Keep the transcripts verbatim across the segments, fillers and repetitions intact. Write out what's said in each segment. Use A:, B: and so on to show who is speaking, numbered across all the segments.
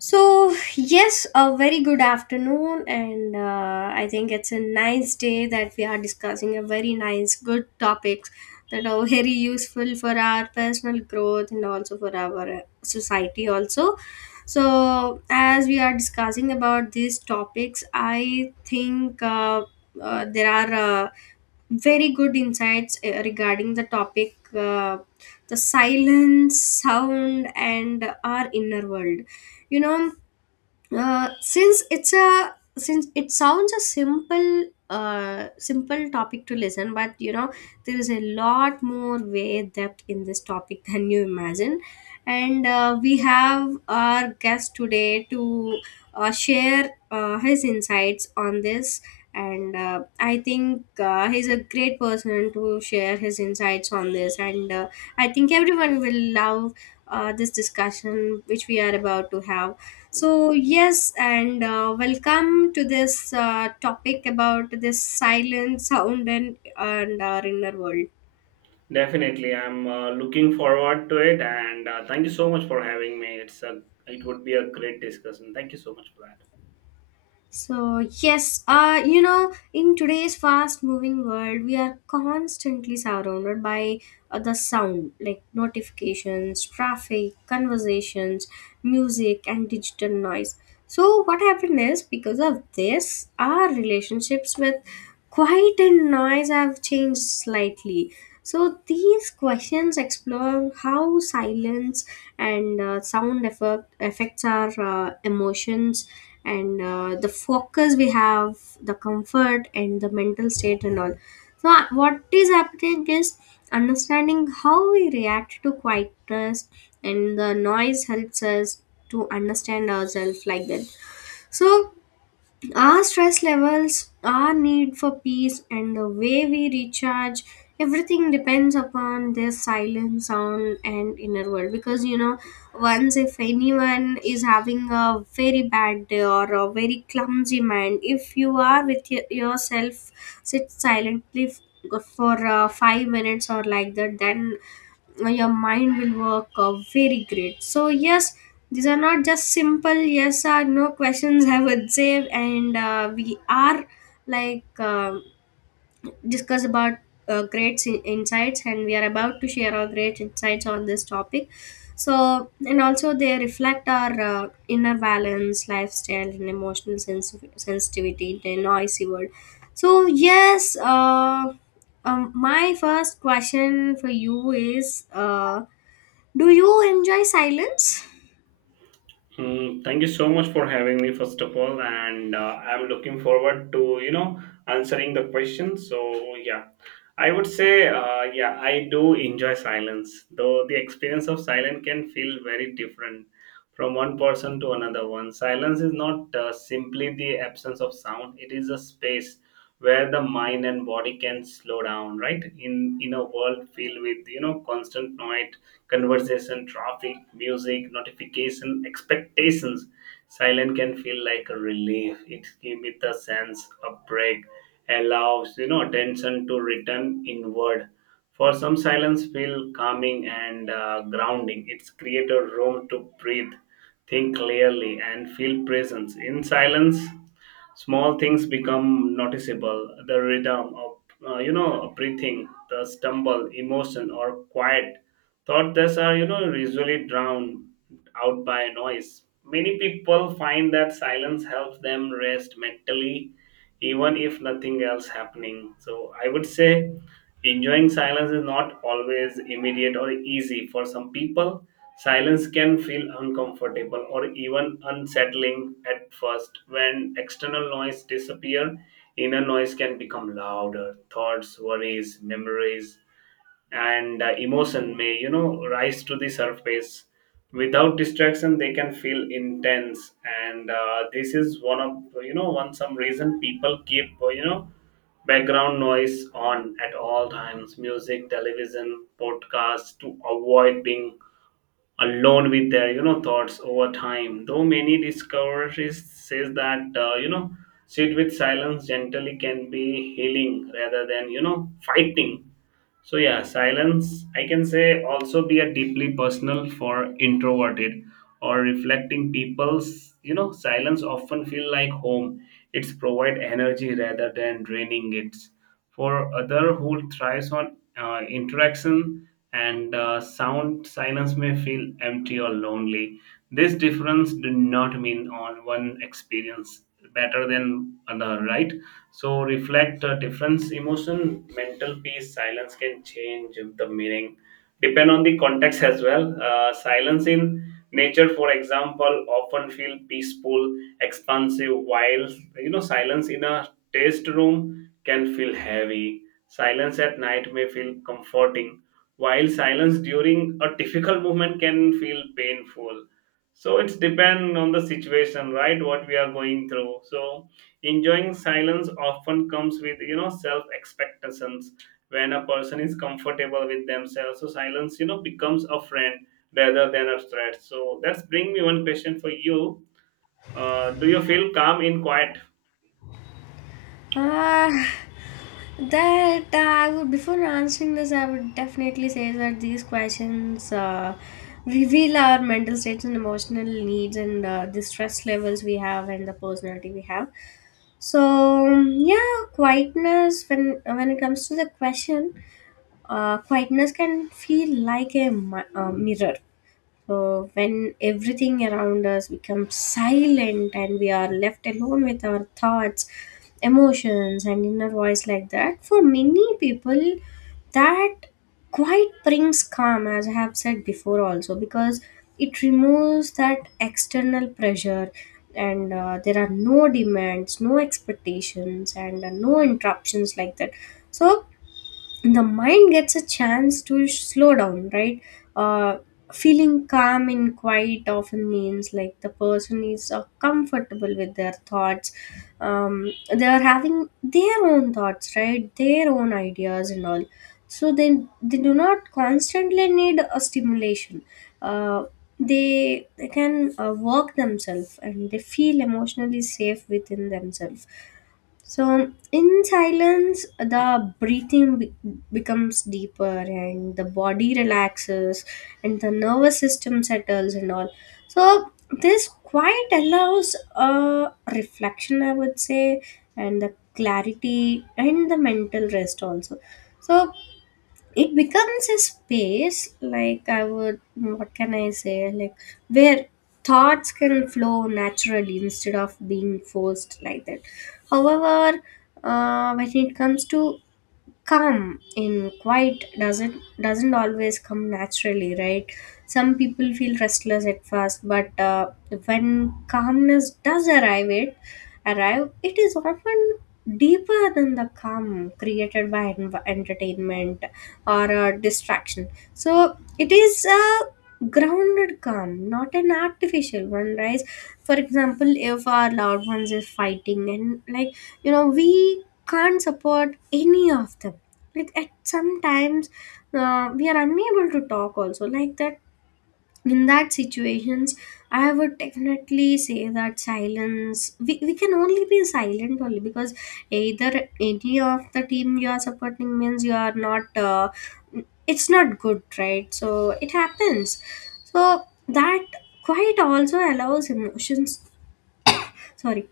A: So, yes, a very good afternoon, and uh, I think it's a nice day that we are discussing a very nice, good topics that are very useful for our personal growth and also for our uh, society, also. So, as we are discussing about these topics, I think uh, uh, there are uh, very good insights uh, regarding the topic, uh, the silence, sound, and our inner world. You know, uh, since it's a since it sounds a simple uh simple topic to listen, but you know there is a lot more way depth in this topic than you imagine, and uh, we have our guest today to uh, share uh, his insights on this. And uh, I think uh, he's a great person to share his insights on this, and uh, I think everyone will love uh, this discussion which we are about to have. So, yes, and uh, welcome to this uh, topic about this silent sound and, and our inner world.
B: Definitely, I'm uh, looking forward to it, and uh, thank you so much for having me. It's a it would be a great discussion. Thank you so much for that.
A: So, yes, uh, you know, in today's fast moving world, we are constantly surrounded by uh, the sound like notifications, traffic, conversations, music, and digital noise. So, what happened is, because of this, our relationships with quiet and noise have changed slightly. So, these questions explore how silence and uh, sound effect, affects our uh, emotions, and uh, the focus we have, the comfort and the mental state and all. So uh, what is happening is, understanding how we react to quietness and the noise helps us to understand ourselves like that. So, our stress levels, our need for peace, and the way we recharge, everything depends upon this silent sound and inner world. Because, you know, once if anyone is having a very bad day or a very clumsy mind, if you are with y- yourself, sit silently f- for uh, five minutes or like that, then uh, your mind will work uh, very great. So yes, these are not just simple yes or no questions, I would say, and uh, we are like uh, discuss about uh, great in- insights, and we are about to share our great insights on this topic. So and also they reflect our uh, inner balance lifestyle and emotional sens- sensitivity in a noisy world. So yes, uh, um, my first question for you is, uh, do you enjoy silence?
B: Hmm, thank you so much for having me, first of all, and uh, I'm looking forward to you know answering the questions. So yeah, I would say uh, yeah, I do enjoy silence, though the experience of silence can feel very different from one person to another one. Silence is not uh, simply the absence of sound; it is a space where the mind and body can slow down. Right, in in a world filled with you know constant noise, conversation, traffic, music, notification, expectations. Silence can feel like a relief. It gives it a sense of break, allows you know attention to return inward. For some, silence feel calming and uh, grounding. It's create a room to breathe, think clearly, and feel presence. In silence, small things become noticeable, the rhythm of uh, you know breathing, the stumble emotion or quiet thought. This are, you know, usually drowned out by noise. Many people find that silence helps them rest mentally, even if nothing else happening. So I would say enjoying silence is not always immediate or easy. For some people, silence can feel uncomfortable or even unsettling at first. When external noise disappear, inner noise can become louder. Thoughts, worries, memories, and uh, emotion may you know rise to the surface. Without distraction they can feel intense, and uh, this is one of you know one some reason people keep uh, you know background noise on at all times, music, television, podcasts, to avoid being alone with their you know thoughts. Over time though, many discoveries says that uh, you know sit with silence gently can be healing rather than you know fighting. So yeah, silence I can say also be a deeply personal for introverted or reflecting people's, you know, silence often feel like home. It's provide energy rather than draining it. For other who thrives on uh, interaction and uh, sound, silence may feel empty or lonely. This difference do not mean on one experience better than other, right? So reflect uh, difference, emotion, mental peace, silence can change the meaning. Depend on the context as well. Uh, silence in nature, for example, often feel peaceful, expansive, while you know silence in a taste room can feel heavy. Silence at night may feel comforting, while silence during a difficult movement can feel painful. So it's depend on the situation, right, what we are going through. So enjoying silence often comes with, you know, self expectations. When a person is comfortable with themselves, so silence, you know, becomes a friend rather than a threat. So that's bring me one question for you: uh, do you feel calm in quiet?
A: Ah, that uh, I would before answering this, I would definitely say that these questions uh, reveal our mental states and emotional needs, and uh, the stress levels we have and the personality we have. So yeah, quietness, when when it comes to the question, uh, quietness can feel like a, mi- a mirror uh, when everything around us becomes silent and we are left alone with our thoughts, emotions and inner voice, like that. For many people, that quite brings calm, as I have said before also, because it removes that external pressure, and uh, there are no demands, no expectations and uh, no interruptions like that. So the mind gets a chance to sh- slow down, right? uh, Feeling calm and quiet often means like the person is uh, comfortable with their thoughts. Um, they are having their own thoughts, right? Their own ideas and all. So then they do not constantly need a stimulation. Uh, they, they can uh, work themselves, and they feel emotionally safe within themselves. So, in silence, the breathing be- becomes deeper, and the body relaxes, and the nervous system settles and all. So, this quiet allows a reflection, I would say, and the clarity and the mental rest also. So, it becomes a space, like I would, what can I say, like, where thoughts can flow naturally instead of being forced like that. However, uh, when it comes to calm in quiet, doesn't doesn't always come naturally, right? Some people feel restless at first, but uh, when calmness does arrive, it arrive it is often deeper than the calm created by en- entertainment or uh, distraction. So it is a grounded calm, not an artificial one, right? For example, if our loved ones is fighting, and like, you know we can't support any of them. Like, at sometimes uh, we are unable to talk also like that. In that situations, I would definitely say that silence, we, we can only be silent only because, either any of the team you are supporting means you are not, uh, it's not good, right? So it happens. So that quite also allows emotions, sorry,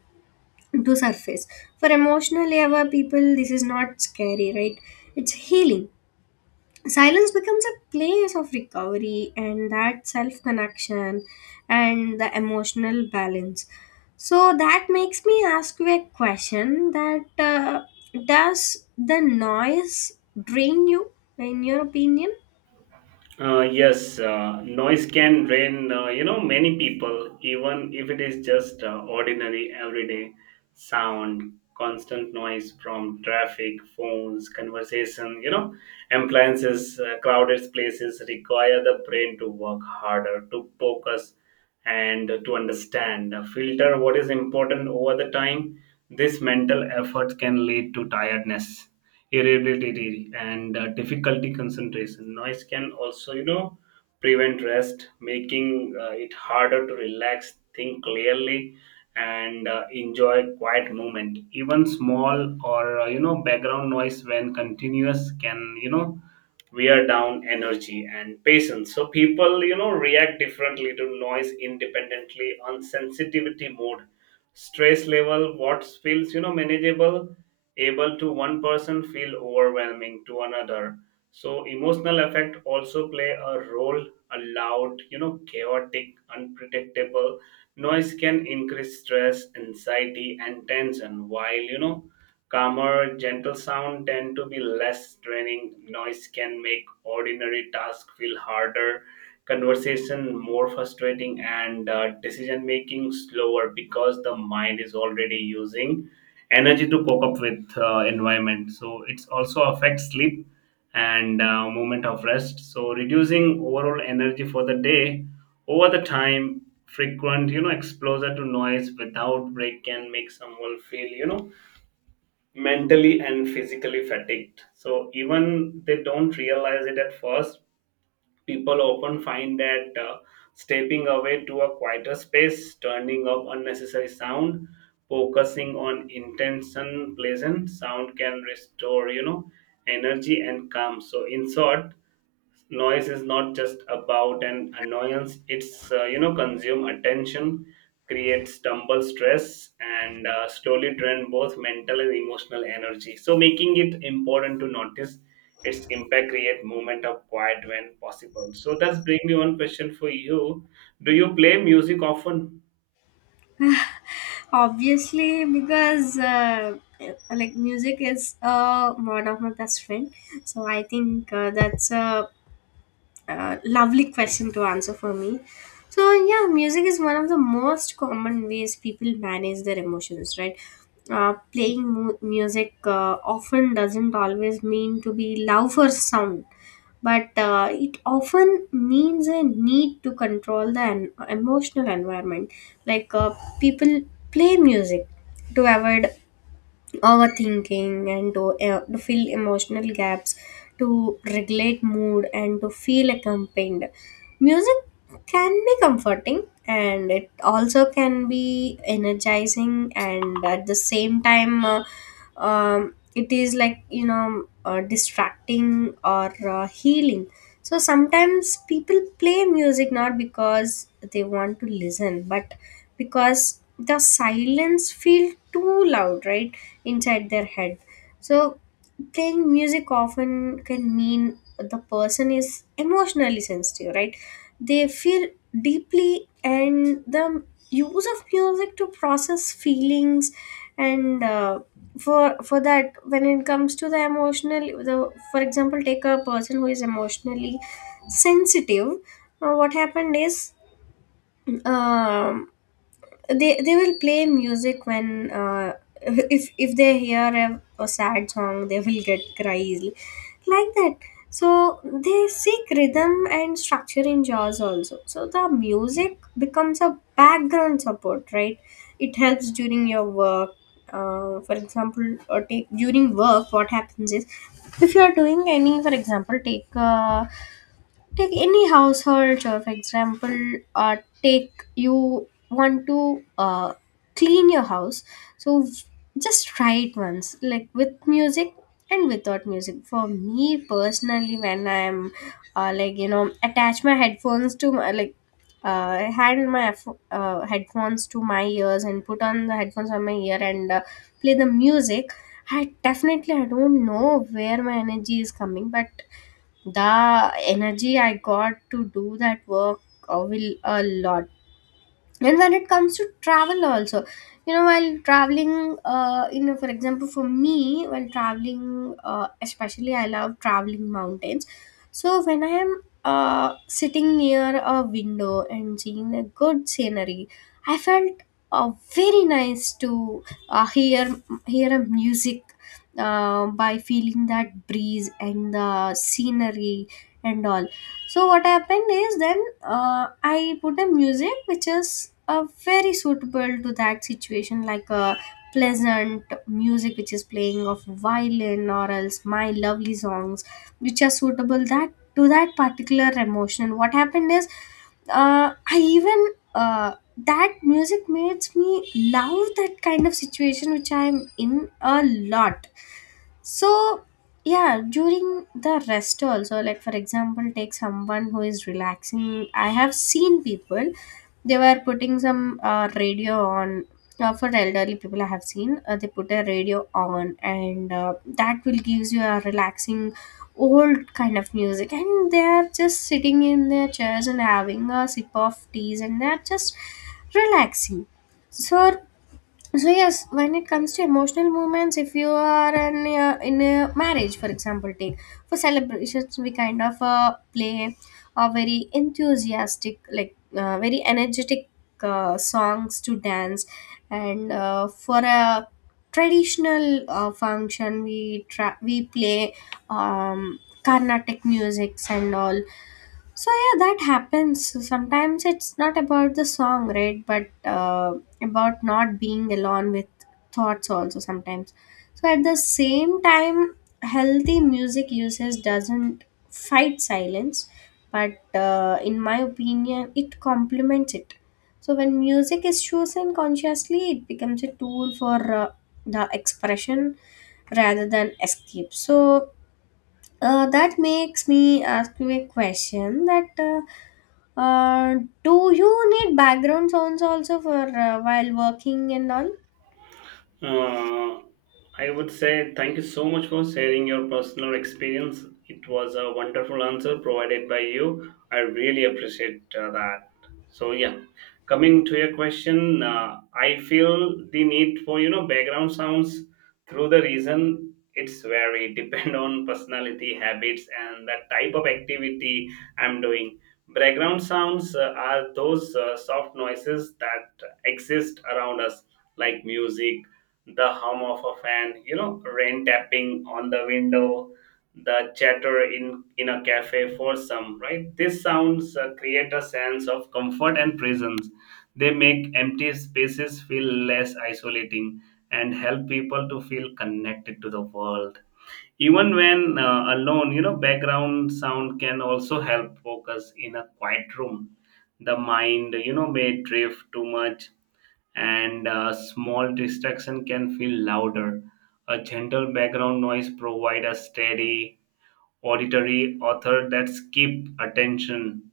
A: to surface. For emotionally aware people this is not scary, right? It's healing. Silence becomes a place of recovery, and that self connection, and the emotional balance. So that makes me ask you a question that, uh, does the noise drain you, in your opinion?
B: Uh, yes, uh, noise can drain, uh, you know, many people, even if it is just uh, ordinary everyday sound. Constant noise from traffic, phones, conversation, you know, appliances, uh, crowded places require the brain to work harder, to focus and to understand, uh, filter what is important over the time. This mental effort can lead to tiredness, irritability, and uh, difficulty concentration. Noise can also, you know, prevent rest, making uh, it harder to relax, think clearly, and uh, enjoy quiet moment. Even small or uh, you know background noise, when continuous, can, you know, wear down energy and patience. So people, you know, react differently to noise independently on sensitivity, mood, stress level. What feels, you know, manageable able to one person feel overwhelming to another. So emotional effect also play a role. A loud, you know, chaotic, unpredictable noise can increase stress, anxiety, and tension, while, you know, calmer gentle sound tend to be less draining. Noise can make ordinary tasks feel harder, conversation more frustrating, and uh, decision making slower, because the mind is already using energy to cope up with uh, environment. So it's also affects sleep and uh, movement of rest, so reducing overall energy for the day. Over the time, frequent, you know, exposure to noise without break can make someone feel, you know, mentally and physically fatigued, so even they don't realize it at first. People often find that uh, stepping away to a quieter space, turning off unnecessary sound, focusing on intention, pleasant sound can restore, you know, energy and calm. So, in short, noise is not just about an annoyance. It's uh, you know consume attention, create stumble stress, and uh, slowly drain both mental and emotional energy, so making it important to notice its impact, create moment of quiet when possible. So that's bring me one question for you: do you play music often?
A: Obviously, because uh, like, music is uh, one of my best friend. So I think uh, that's a uh, lovely question to answer for me. So yeah, music is one of the most common ways people manage their emotions, right? Uh, playing mu- music uh, often doesn't always mean to be loud or sound, but uh, it often means a need to control the en- emotional environment. Like, uh, people play music to avoid overthinking, and to, uh, to fill emotional gaps, to regulate mood and to feel accompanied. Music can be comforting, and it also can be energizing, and at the same time, uh, um, it is like, you know uh, distracting or uh, healing. So sometimes people play music not because they want to listen, but because the silence feel too loud, right, inside their head. So, playing music often can mean the person is emotionally sensitive, right? They feel deeply, and the use of music to process feelings. And uh, for for that, when it comes to the emotional, the for example, take a person who is emotionally sensitive. Uh, what happened is, um, they they will play music when, uh, if if they hear a, a sad song, they will get cry easily, like that. So they seek rhythm and structure in jazz also. So the music becomes a background support, right? It helps during your work. Uh, for example, or take during work, what happens is, if you are doing any, for example, take a... Take any household, uh, for example, uh, take you want to uh, clean your house. So just try it once, like with music and without music. For me personally, when I'm uh, like, you know, attach my headphones to my, like, uh, hand my f- uh, headphones to my ears, and put on the headphones on my ear, and uh, play the music. I definitely I don't know where my energy is coming, but the energy I got to do that work uh, will a lot. And when it comes to travel also, you know while traveling, uh, you know for example, for me, while traveling, uh, especially I love traveling mountains. So when I am uh, sitting near a window and seeing a good scenery, I felt uh, very nice to uh, hear hear a music, uh, by feeling that breeze and the scenery and all. So what happened is, then uh, I put a music which is uh, very suitable to that situation, like a pleasant music which is playing of violin, or else my lovely songs which are suitable that, to that particular emotion. What happened is, uh, I even, uh, that music makes me love that kind of situation which I'm in a lot. So yeah, during the rest also, like, for example, take someone who is relaxing. I have seen people, they were putting some uh, radio on. Uh, for elderly people I have seen, uh, they put a radio on, and uh, that will gives you a relaxing old kind of music, and they are just sitting in their chairs and having a sip of teas, and they are just relaxing. So, so yes, when it comes to emotional moments, if you are an, uh, in a marriage, for example, take, for celebrations we kind of uh, play a very enthusiastic, like uh, very energetic uh, songs to dance, and uh, for a traditional uh, function we tra- we play um, carnatic musics and all. So yeah, that happens. So sometimes it's not about the song, right? But uh, about not being alone with thoughts also sometimes. So at the same time, healthy music usage doesn't fight silence, but uh, in my opinion, it complements it. So when music is chosen consciously, it becomes a tool for uh, the expression rather than escape. So uh, that makes me ask you a question that, uh, uh, do you need background sounds also for, uh, while working and all?
B: Uh, I would say thank you so much for sharing your personal experience. It was a wonderful answer provided by you. I really appreciate uh, that. So yeah, coming to your question, uh, I feel the need for you know background sounds through the reason. It's very depend on personality, habits, and the type of activity I'm doing. Background sounds uh, are those uh, soft noises that exist around us, like music, the hum of a fan, you know, rain tapping on the window, the chatter in in a cafe for some, right? These sounds uh, create a sense of comfort and presence. They make empty spaces feel less isolating and help people to feel connected to the world. Even when uh, alone, you know, background sound can also help focus in a quiet room. The mind, you know, may drift too much, and a small distraction can feel louder. A gentle background noise provides a steady auditory author that keep attention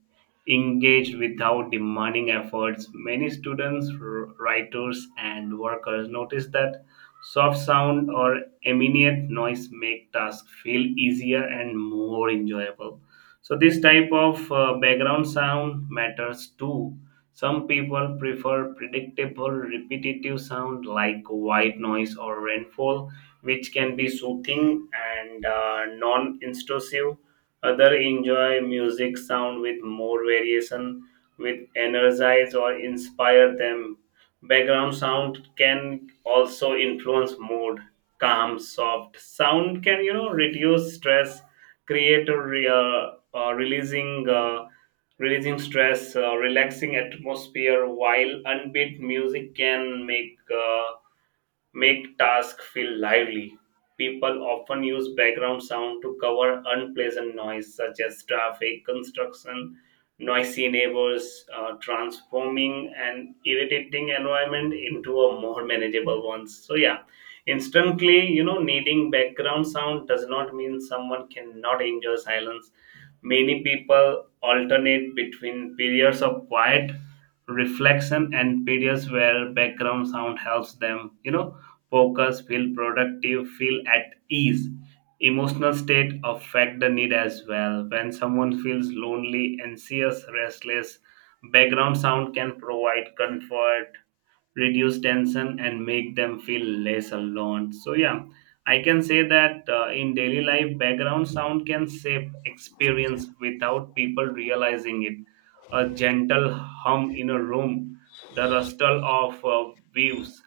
B: engaged without demanding efforts. Many students, r- writers, and workers notice that soft sound or immediate noise make tasks feel easier and more enjoyable. So this type of uh, background sound matters too. Some people prefer predictable, repetitive sound like white noise or rainfall, which can be soothing and uh, non-intrusive. Other enjoy music sound with more variation, with energize or inspire them. Background sound can also influence mood. Calm, soft sound can, you know, reduce stress, create a re- uh, uh, releasing. Uh, releasing stress, uh, relaxing atmosphere, while unbeat music can make uh, make tasks feel lively. People often use background sound to cover unpleasant noise such as traffic, construction, noisy neighbors, uh, transforming an irritating environment into a more manageable one. So yeah, instantly, you know, needing background sound does not mean someone cannot enjoy silence. Many people alternate between periods of quiet reflection and periods where background sound helps them, you know, focus, feel productive, feel at ease. Emotional state affect the need as well. When someone feels lonely, anxious, restless, background sound can provide comfort, reduce tension, and make them feel less alone. So yeah, I can say that uh, in daily life, background sound can shape experience without people realizing it. A gentle hum in a room, the rustle of uh, waves,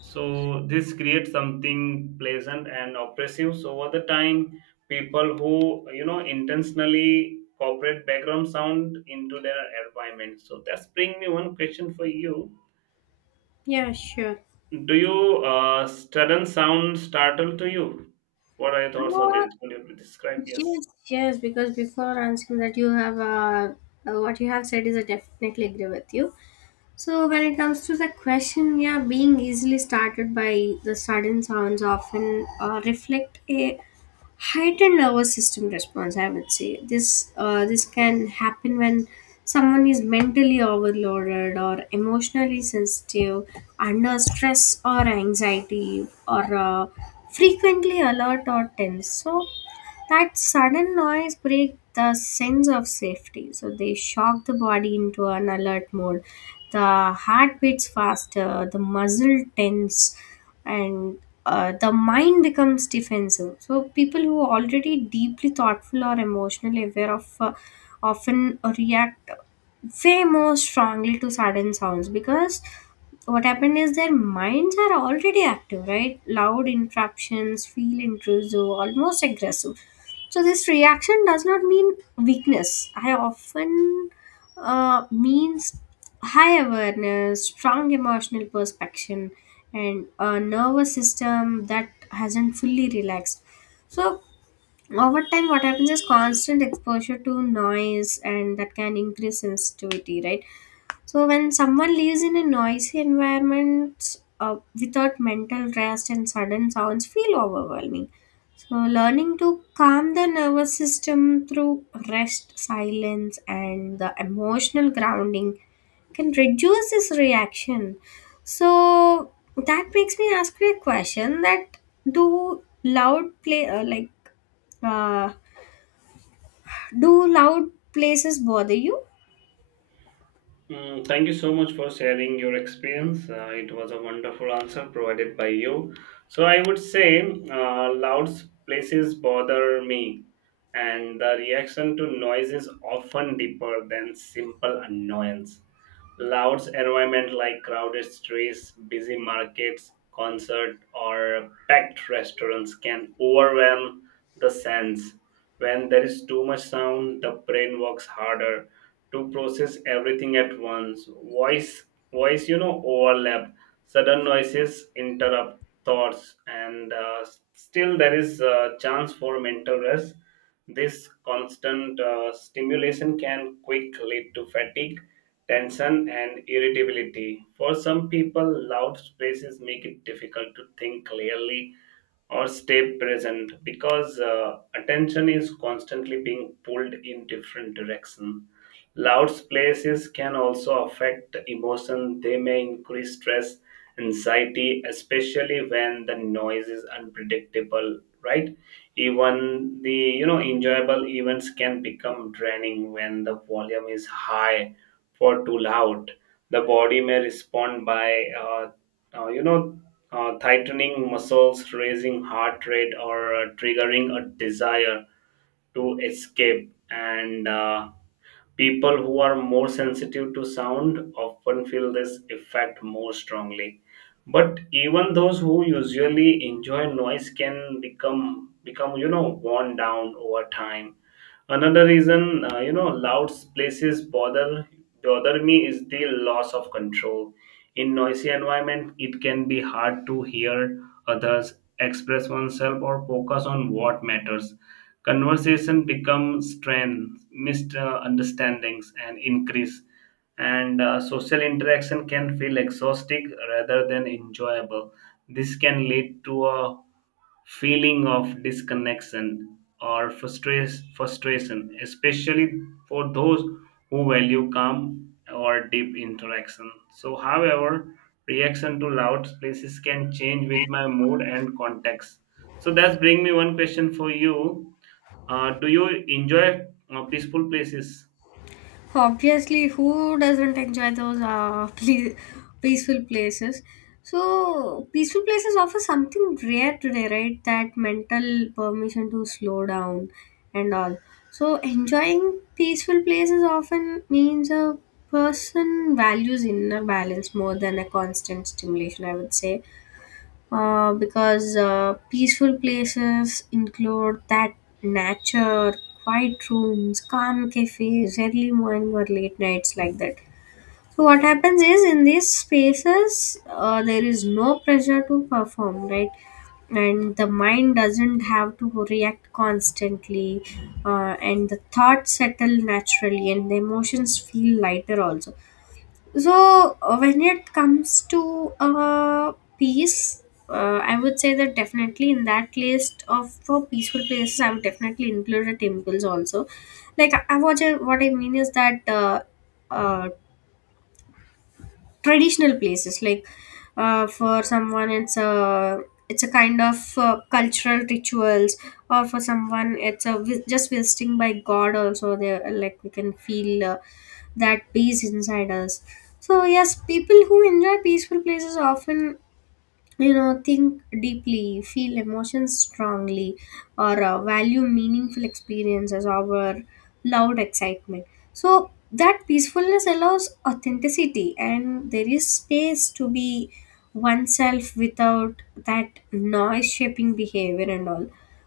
B: so this creates something pleasant and oppressive. So over the time, people who, you know, intentionally cooperate background sound into their environment. So that's bring me one question for you.
A: Yeah, sure.
B: Do you uh, sudden sound startle to you? What are your thoughts on
A: Uh,
B: this? Could you describe? Yes.
A: yes, yes, because before answering that, you have uh, uh, what you have said is, I definitely agree with you. So when it comes to the question, yeah, being easily started by the sudden sounds often uh, reflect a heightened nervous system response. I would say, this uh, this can happen when someone is mentally overloaded or emotionally sensitive, under stress or anxiety, or uh, frequently alert or tense. So that sudden noise breaks the sense of safety, so they shock the body into an alert mode. The heart beats faster, the muscle tense, and uh, the mind becomes defensive. So people who are already deeply thoughtful or emotionally aware of, uh, often react way more strongly to sudden sounds, because what happened is, their minds are already active, right? Loud interruptions feel intrusive, almost aggressive. So this reaction does not mean weakness. I often uh, means high awareness, strong emotional perception, and a nervous system that hasn't fully relaxed. So over time, what happens is, constant exposure to noise, and that can increase sensitivity, right? So when someone lives in a noisy environment uh, without mental rest, and sudden sounds feel overwhelming. So learning to calm the nervous system through rest, silence and the emotional grounding can reduce this reaction. So that makes me ask you a question that, do loud play uh, like uh, do loud places bother you?
B: Mm, thank you so much for sharing your experience. Uh, it was a wonderful answer provided by you. So I would say uh, loud places bother me, and the reaction to noise is often deeper than simple annoyance. Loud environment like crowded streets, busy markets, concert, or packed restaurants can overwhelm the sense. When there is too much sound, the brain works harder to process everything at once. Voice, Voice, you know, overlap. Sudden noises interrupt thoughts, and uh, still there is a chance for mental rest. This constant uh, stimulation can quick lead to fatigue, tension, and irritability. For some people, loud spaces make it difficult to think clearly or stay present, because uh, attention is constantly being pulled in different directions. Loud places can also affect emotion. They may increase stress, anxiety, especially when the noise is unpredictable, right? Even the, you know, enjoyable events can become draining when the volume is high for too loud. The body may respond by uh, uh, you know uh, tightening muscles, raising heart rate, or uh, triggering a desire to escape, and uh, people who are more sensitive to sound often feel this effect more strongly. But even those who usually enjoy noise can become become, you know, worn down over time. Another reason, uh, you know, loud places bother bother me is the loss of control. In noisy environment, it can be hard to hear others, express oneself, or focus on what matters. Conversation becomes strained, misunderstandings and increase, and uh, social interaction can feel exhausting rather than enjoyable. This can lead to a feeling of disconnection or frustra- frustration, especially for those who value calm or deep interaction. So, however, reaction to loud places can change with my mood and context. So, that's bring me one question for you. Uh, do you enjoy uh, peaceful places?
A: Obviously, who doesn't enjoy those uh, ple- peaceful places? So, peaceful places offer something rare today, right? That mental permission to slow down and all. So, enjoying peaceful places often means a person values inner balance more than a constant stimulation, I would say, uh, because uh, peaceful places include that nature, quiet rooms, calm cafes, early morning or late nights, like that. So what happens is, in these spaces uh, there is no pressure to perform, right? And the mind doesn't have to react constantly, uh, and the thoughts settle naturally, and the emotions feel lighter also. So uh, when it comes to uh, peace, uh, I would say that definitely, in that list of for peaceful places, I would definitely include the temples also. Like, I, I- what I, what I mean is that, uh, uh, traditional places, like, uh, for someone it's a, it's a kind of uh, cultural rituals, or for someone it's a vi- just visiting by god also there, like we can feel uh, that peace inside us. So yes, people who enjoy peaceful places often, you know think deeply, feel emotions strongly, or uh, value meaningful experiences over loud excitement. So that peacefulness allows authenticity, and there is space to be oneself without that noise shaping behavior and all.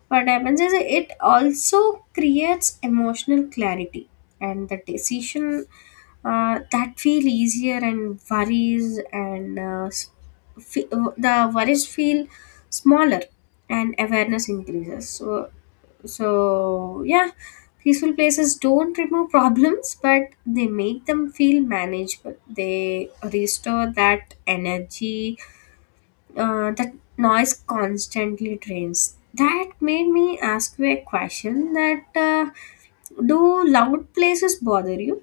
A: What happens is, it also creates emotional clarity, and the decision uh, that feel easier, and worries and uh, fe- uh, the worries feel smaller, and awareness increases. So, so yeah, peaceful places don't remove problems, but they make them feel manageable. They restore that energy uh, that noise constantly drains. That made me ask you a question that, uh, do loud places bother you?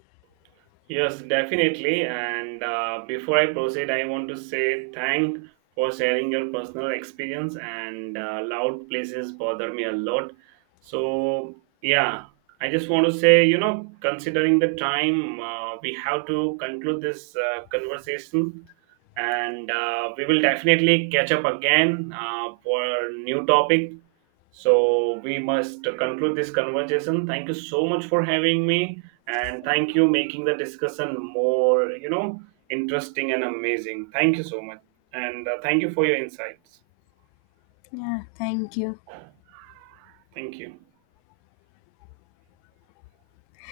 B: Yes, definitely. And uh, before I proceed, I want to say thank for sharing your personal experience. And uh, loud places bother me a lot. So yeah, I just want to say, you know, considering the time, uh, we have to conclude this uh, conversation, and uh, we will definitely catch up again uh, for a new topic. So we must conclude this conversation. Thank you so much for having me, and thank you making the discussion more, you know, interesting and amazing. Thank you so much, and uh, thank you for your insights.
A: Yeah, thank you.
B: Thank you.